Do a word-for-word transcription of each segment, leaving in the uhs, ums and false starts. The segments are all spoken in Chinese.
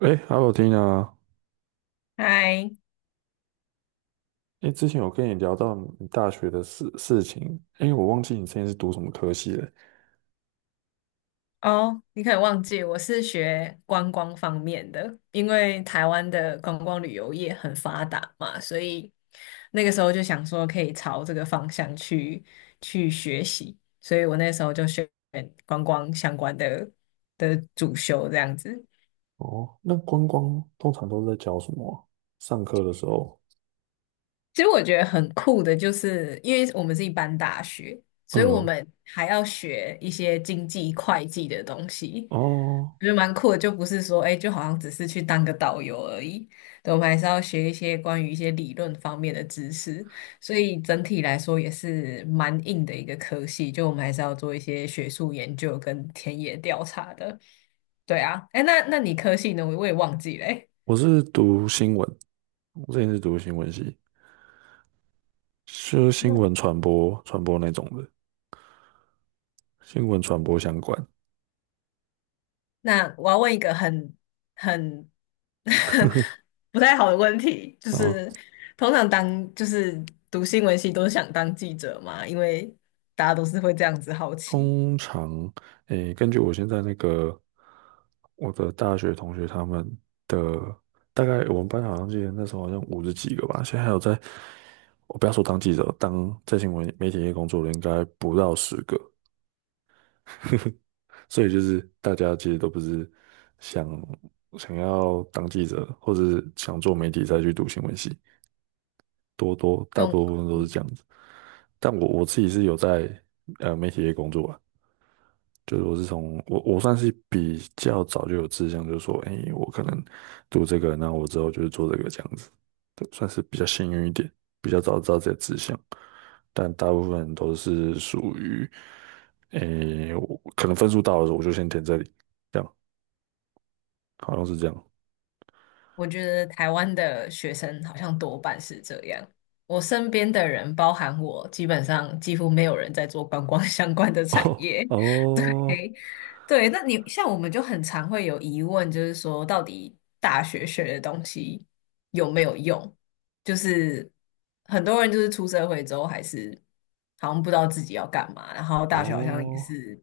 哎好好 l 啊！o 嗨，t 哎，之前有跟你聊到你大学的事事情，哎，我忘记你之前是读什么科系了。哦，你可能忘记我是学观光方面的，因为台湾的观光旅游业很发达嘛，所以那个时候就想说可以朝这个方向去去学习，所以我那时候就选观光相关的的主修这样子。哦，那观光通常都是在教什么啊上课的时候，其实我觉得很酷的，就是因为我们是一般大学，所以我嗯，们还要学一些经济会计的东西。哦，我觉得蛮酷的，就不是说，哎，就好像只是去当个导游而已。对，我们还是要学一些关于一些理论方面的知识，所以整体来说也是蛮硬的一个科系。就我们还是要做一些学术研究跟田野调查的。对啊，哎，那那你科系呢？我我也忘记了欸。我是读新闻，我之前是读新闻系，是新闻传播传播那种的，新闻传播相关。那我要问一个很很 不太好的问题，就是通常当就是读新闻系都是想当记者嘛，因为大家都是会这样子好奇。通常，诶，根据我现在那个我的大学同学他们的大概，我们班好像记得那时候好像五十几个吧，现在还有在，我不要说当记者，当在新闻媒体业工作的应该不到十个，所以就是大家其实都不是想想要当记者或者是想做媒体再去读新闻系，多多大嗯，部分都是这样子，但我我自己是有在呃媒体业工作啊。就是我是从我我算是比较早就有志向，就是说，哎，我可能读这个，那我之后就是做这个这样子，对，算是比较幸运一点，比较早知道这己的志向。但大部分人都是属于，哎，我可能分数到了，我就先填这里，这样好像是这样。我觉得台湾的学生好像多半是这样。我身边的人，包含我，基本上几乎没有人在做观光相关的 产业。哦哦诶，对，那你像我们就很常会有疑问，就是说到底大学学的东西有没有用？就是很多人就是出社会之后还是好像不知道自己要干嘛，然后大学好像也哦，是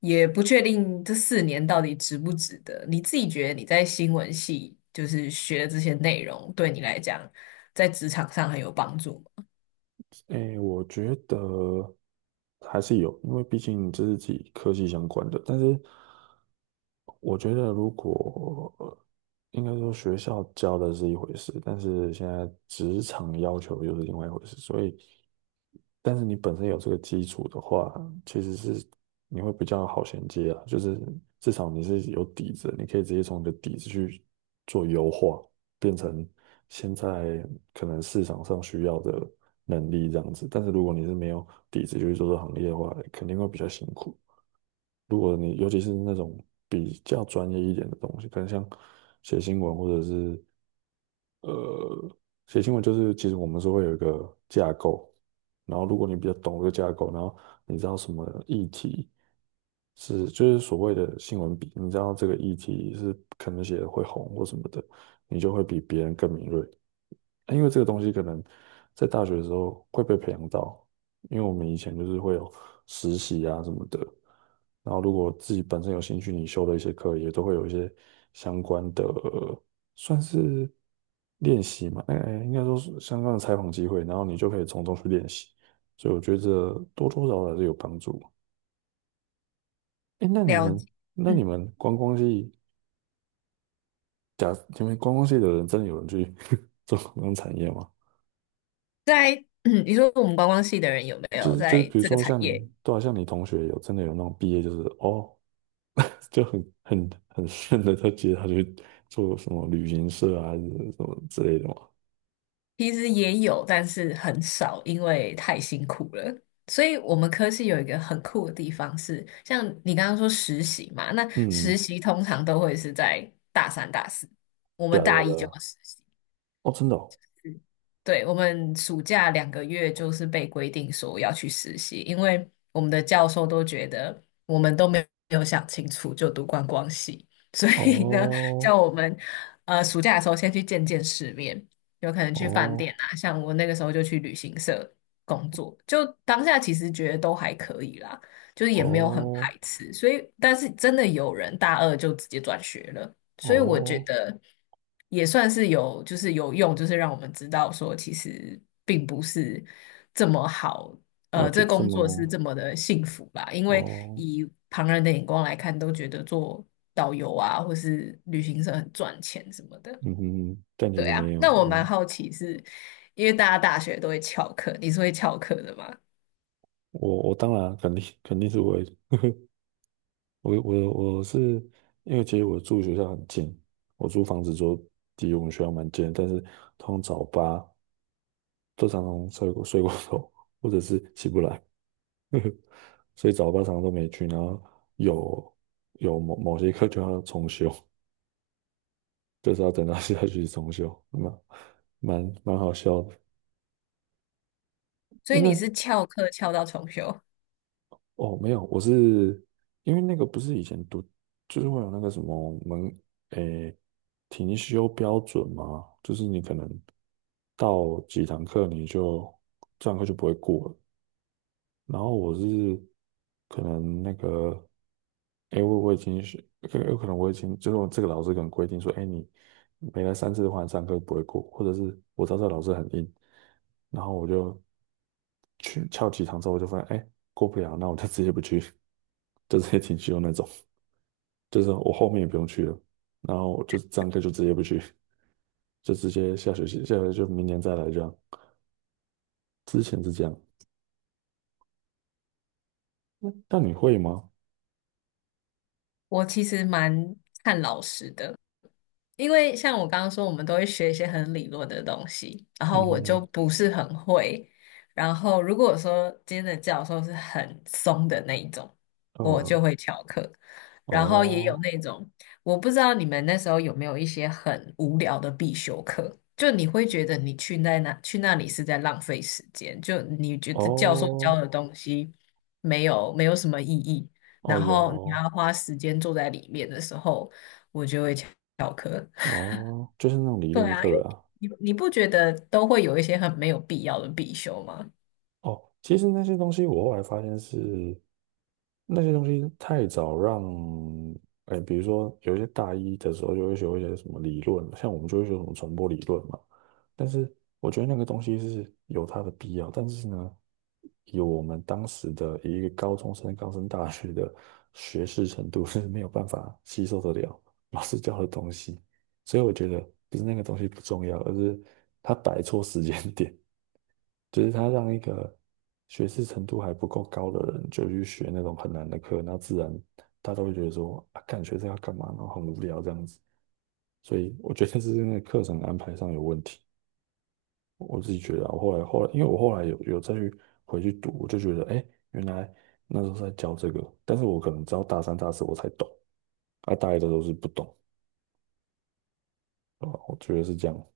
也不确定这四年到底值不值得。你自己觉得你在新闻系就是学的这些内容，对你来讲在职场上很有帮助吗？哎，我觉得还是有，因为毕竟这是自己科技相关的，但是，我觉得，如果应该说学校教的是一回事，但是现在职场要求又是另外一回事，所以，但是你本身有这个基础的话，其实是你会比较好衔接啊，就是至少你是有底子，你可以直接从你的底子去做优化，变成现在可能市场上需要的能力这样子。但是如果你是没有底子就去做这个行业的话，肯定会比较辛苦。如果你尤其是那种比较专业一点的东西，可能像写新闻或者是呃写新闻，就是其实我们是会有一个架构，然后如果你比较懂这个架构，然后你知道什么议题是就是所谓的新闻比，你知道这个议题是可能写的会红或什么的，你就会比别人更敏锐。因为这个东西可能在大学的时候会被培养到，因为我们以前就是会有实习啊什么的，然后如果自己本身有兴趣，你修的一些课也都会有一些相关的，算是练习嘛，哎、哎，应该说是相关的采访机会，然后你就可以从中去练习，所以我觉得多多少少还是有帮助。哎、那你了们解，那你嗯，们观光系假你们观光系的人真的有人去 做观光产业吗？在 你说我们观光系的人有没就有是就是，在比如这个说产像你，业？对啊，像你同学有真的有那种毕业，就是哦，就很很很顺的，他接他去做什么旅行社啊，还是什么之类的嘛。其实也有，但是很少，因为太辛苦了。所以我们科系有一个很酷的地方是，像你刚刚说实习嘛，那实嗯，习通常都会是在大三、大四，我对们啊，对啊，大一对就要啊。实习。哦，真的哦，对，我们暑假两个月就是被规定说要去实习，因为我们的教授都觉得我们都没有想清楚就读观光系，所以呢，哦，叫我们呃暑假的时候先去见见世面，有可能去饭店哦，啊，像我那个时候就去旅行社工作，就当下其实觉得都还可以啦，就是也没有很排哦，斥，所以但是真的有人大二就直接转学了。所以我觉哦，得也算是有，就是有用，就是让我们知道说，其实并不是这么好，哦，呃，就这这工么作是哦，这么的幸福吧？因为哦，以旁人的眼光来看，都觉得做导游啊，或是旅行社很赚钱什么的。嗯哼，但其对实啊，没有，那我蛮哦，好奇是，因为大家大学都会翘课，你是会翘课的吗？我我当然肯定肯定是我。我我我是因为其实我住学校很近，我租房子就离我们学校蛮近的但是通常早八都常常睡过睡过头，或者是起不来，所以早八常常都没去，然后有有某某些课就要重修，就是要等到下学期重修，那蛮蛮好笑的。所诶，以你那是翘课翘到重修？哦，没有，我是因为那个不是以前读，就是会有那个什么门，诶，停修标准嘛，就是你可能到几堂课你就这堂课就不会过了，然后我是可能那个，哎，我我已经是，可有可能我已经就是我这个老师可能规定说，哎，你没来三次的话，你上课不会过，或者是我知道这个老师很硬，然后我就去翘几堂之后，我就发现，哎，过不了，那我就直接不去，就直接停休那种，就是我后面也不用去了，然后我就上课就直接不去，就直接下学期，下学期就明年再来这样，之前是这样，那那你会吗？我其实蛮看老师的，因为像我刚刚说，我们都会学一些很理论的东西，然后我嗯，就不是很会。然后如果说今天的教授是很松的那一种，我呃，就会翘课。然后也有哦。那种，我不知道你们那时候有没有一些很无聊的必修课，就你会觉得你去那那去那里是在浪费时间，就你觉得教授教哦，的东西没有没有什么意义，哦，然有后你还哦，要花时间坐在里面的时候，我就会翘课。哦，就是那种理对论啊，因为课啊。你你不觉得都会有一些很没有必要的必修吗？哦，其实那些东西我后来发现是那些东西太早让，哎，比如说有一些大一的时候就会学一些什么理论，像我们就会学什么传播理论嘛。但是我觉得那个东西是有它的必要，但是呢，以我们当时的一个高中生刚升大学的学识程度是没有办法吸收得了老师教的东西，所以我觉得不是那个东西不重要，而是它摆错时间点。就是他让一个学识程度还不够高的人就去学那种很难的课，那自然大家都会觉得说啊，干学生要干嘛，然后很无聊这样子。所以我觉得是那个课程安排上有问题，我自己觉得啊。我后来后来，因为我后来有有再去回去读，我就觉得哎，原来那时候在教这个，但是我可能直到大三大四我才懂，啊，大一的时候是不懂，啊，我觉得是这样。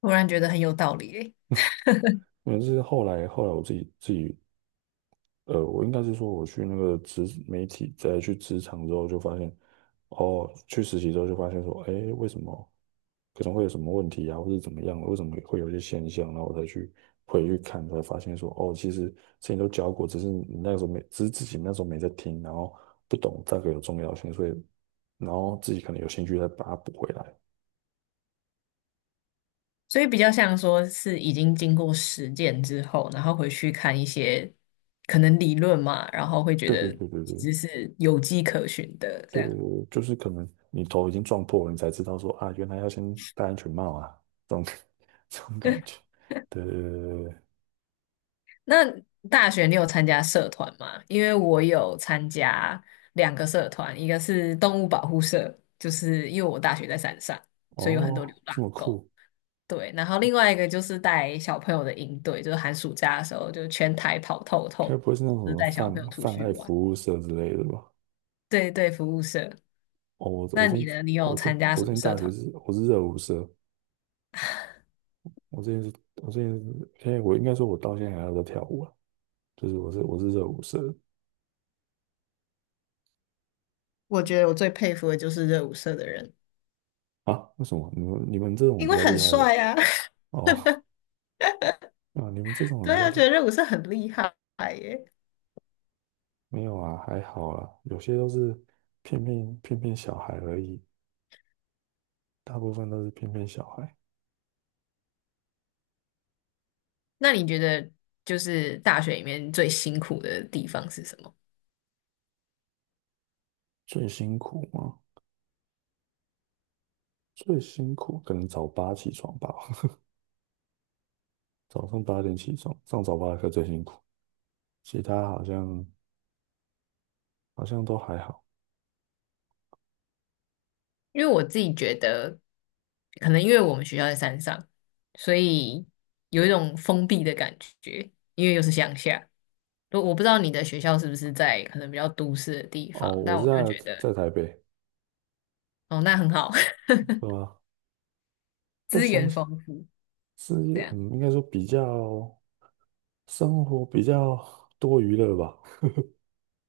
突然觉得很有道理诶，因为是后来后来我自己自己呃，我应该是说，我去那个职媒体，再去职场之后，就发现，哦，去实习之后就发现说，哎，为什么可能会有什么问题啊，或者怎么样的为什么会有一些现象，然后我才去回去看，才发现说，哦，其实之前都教过，只是你那时候没，只是自己那时候没在听，然后不懂大概有重要性，所以，然后自己可能有兴趣再把它补回来。所以比较像说是已经经过实践之后，然后回去看一些可能理论嘛，然后会觉对对得对对对，其实是有迹可循的这对对样。对，就是可能你头已经撞破了，你才知道说啊，原来要先戴安全帽啊，这种 这种感觉。对对对对对，那大学你有参加社团吗？因为我有参加两个社团，一个是动物保护社，就是因为我大学在山上，所以有很多流哦，浪这么狗。酷，对，然后另外一个就是带小朋友的营队，就是寒暑假的时候就全台跑透该透，不会是那种什就是么带小朋泛友出泛去爱玩。服务社之类的吧？对对，服务社。哦，我我那之你前呢？你有我之前参加我什之么前社大学团？是我是热舞社，我之前是我之前是现在我应该说我到现在还有在跳舞啊，就是我是我是热舞社的我觉得我最佩服的就是热舞社的人，啊？为什么你们你们这种因比为较很厉害吧？帅啊。哦，啊，你们这 种比对较啊，觉厉得热舞社很厉害耶。没有啊，还好啦，有些都是骗骗骗骗小孩而已，大部分都是骗骗小孩。那你觉得就是大学里面最辛苦的地方是什么？最辛苦吗？最辛苦可能早八起床吧，早上八点起床，上早八的课最辛苦，其他好像好像都还好。因为我自己觉得，可能因为我们学校在山上，所以有一种封闭的感觉，因为又是乡下。我我不知道你的学校是不是在可能比较都市的地哦，方，我但是我就在觉得在台北，哦，那很好，对吧？在资乡源下丰富，是这样，嗯，应该说比较生活比较多娱乐吧，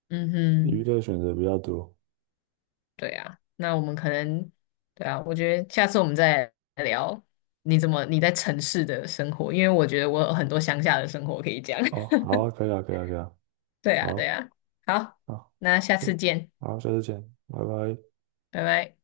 嗯娱哼，乐选择比较多。对啊，那我们可能，对啊，我觉得下次我们再来聊你怎么你在城市的生活，因为我觉得我有很多乡下的生活可以讲，哦，好啊，可以啊，可以啊，可以啊，对啊，对好，啊，好，好，那下次嗯见，好，下次见，拜拜。拜拜。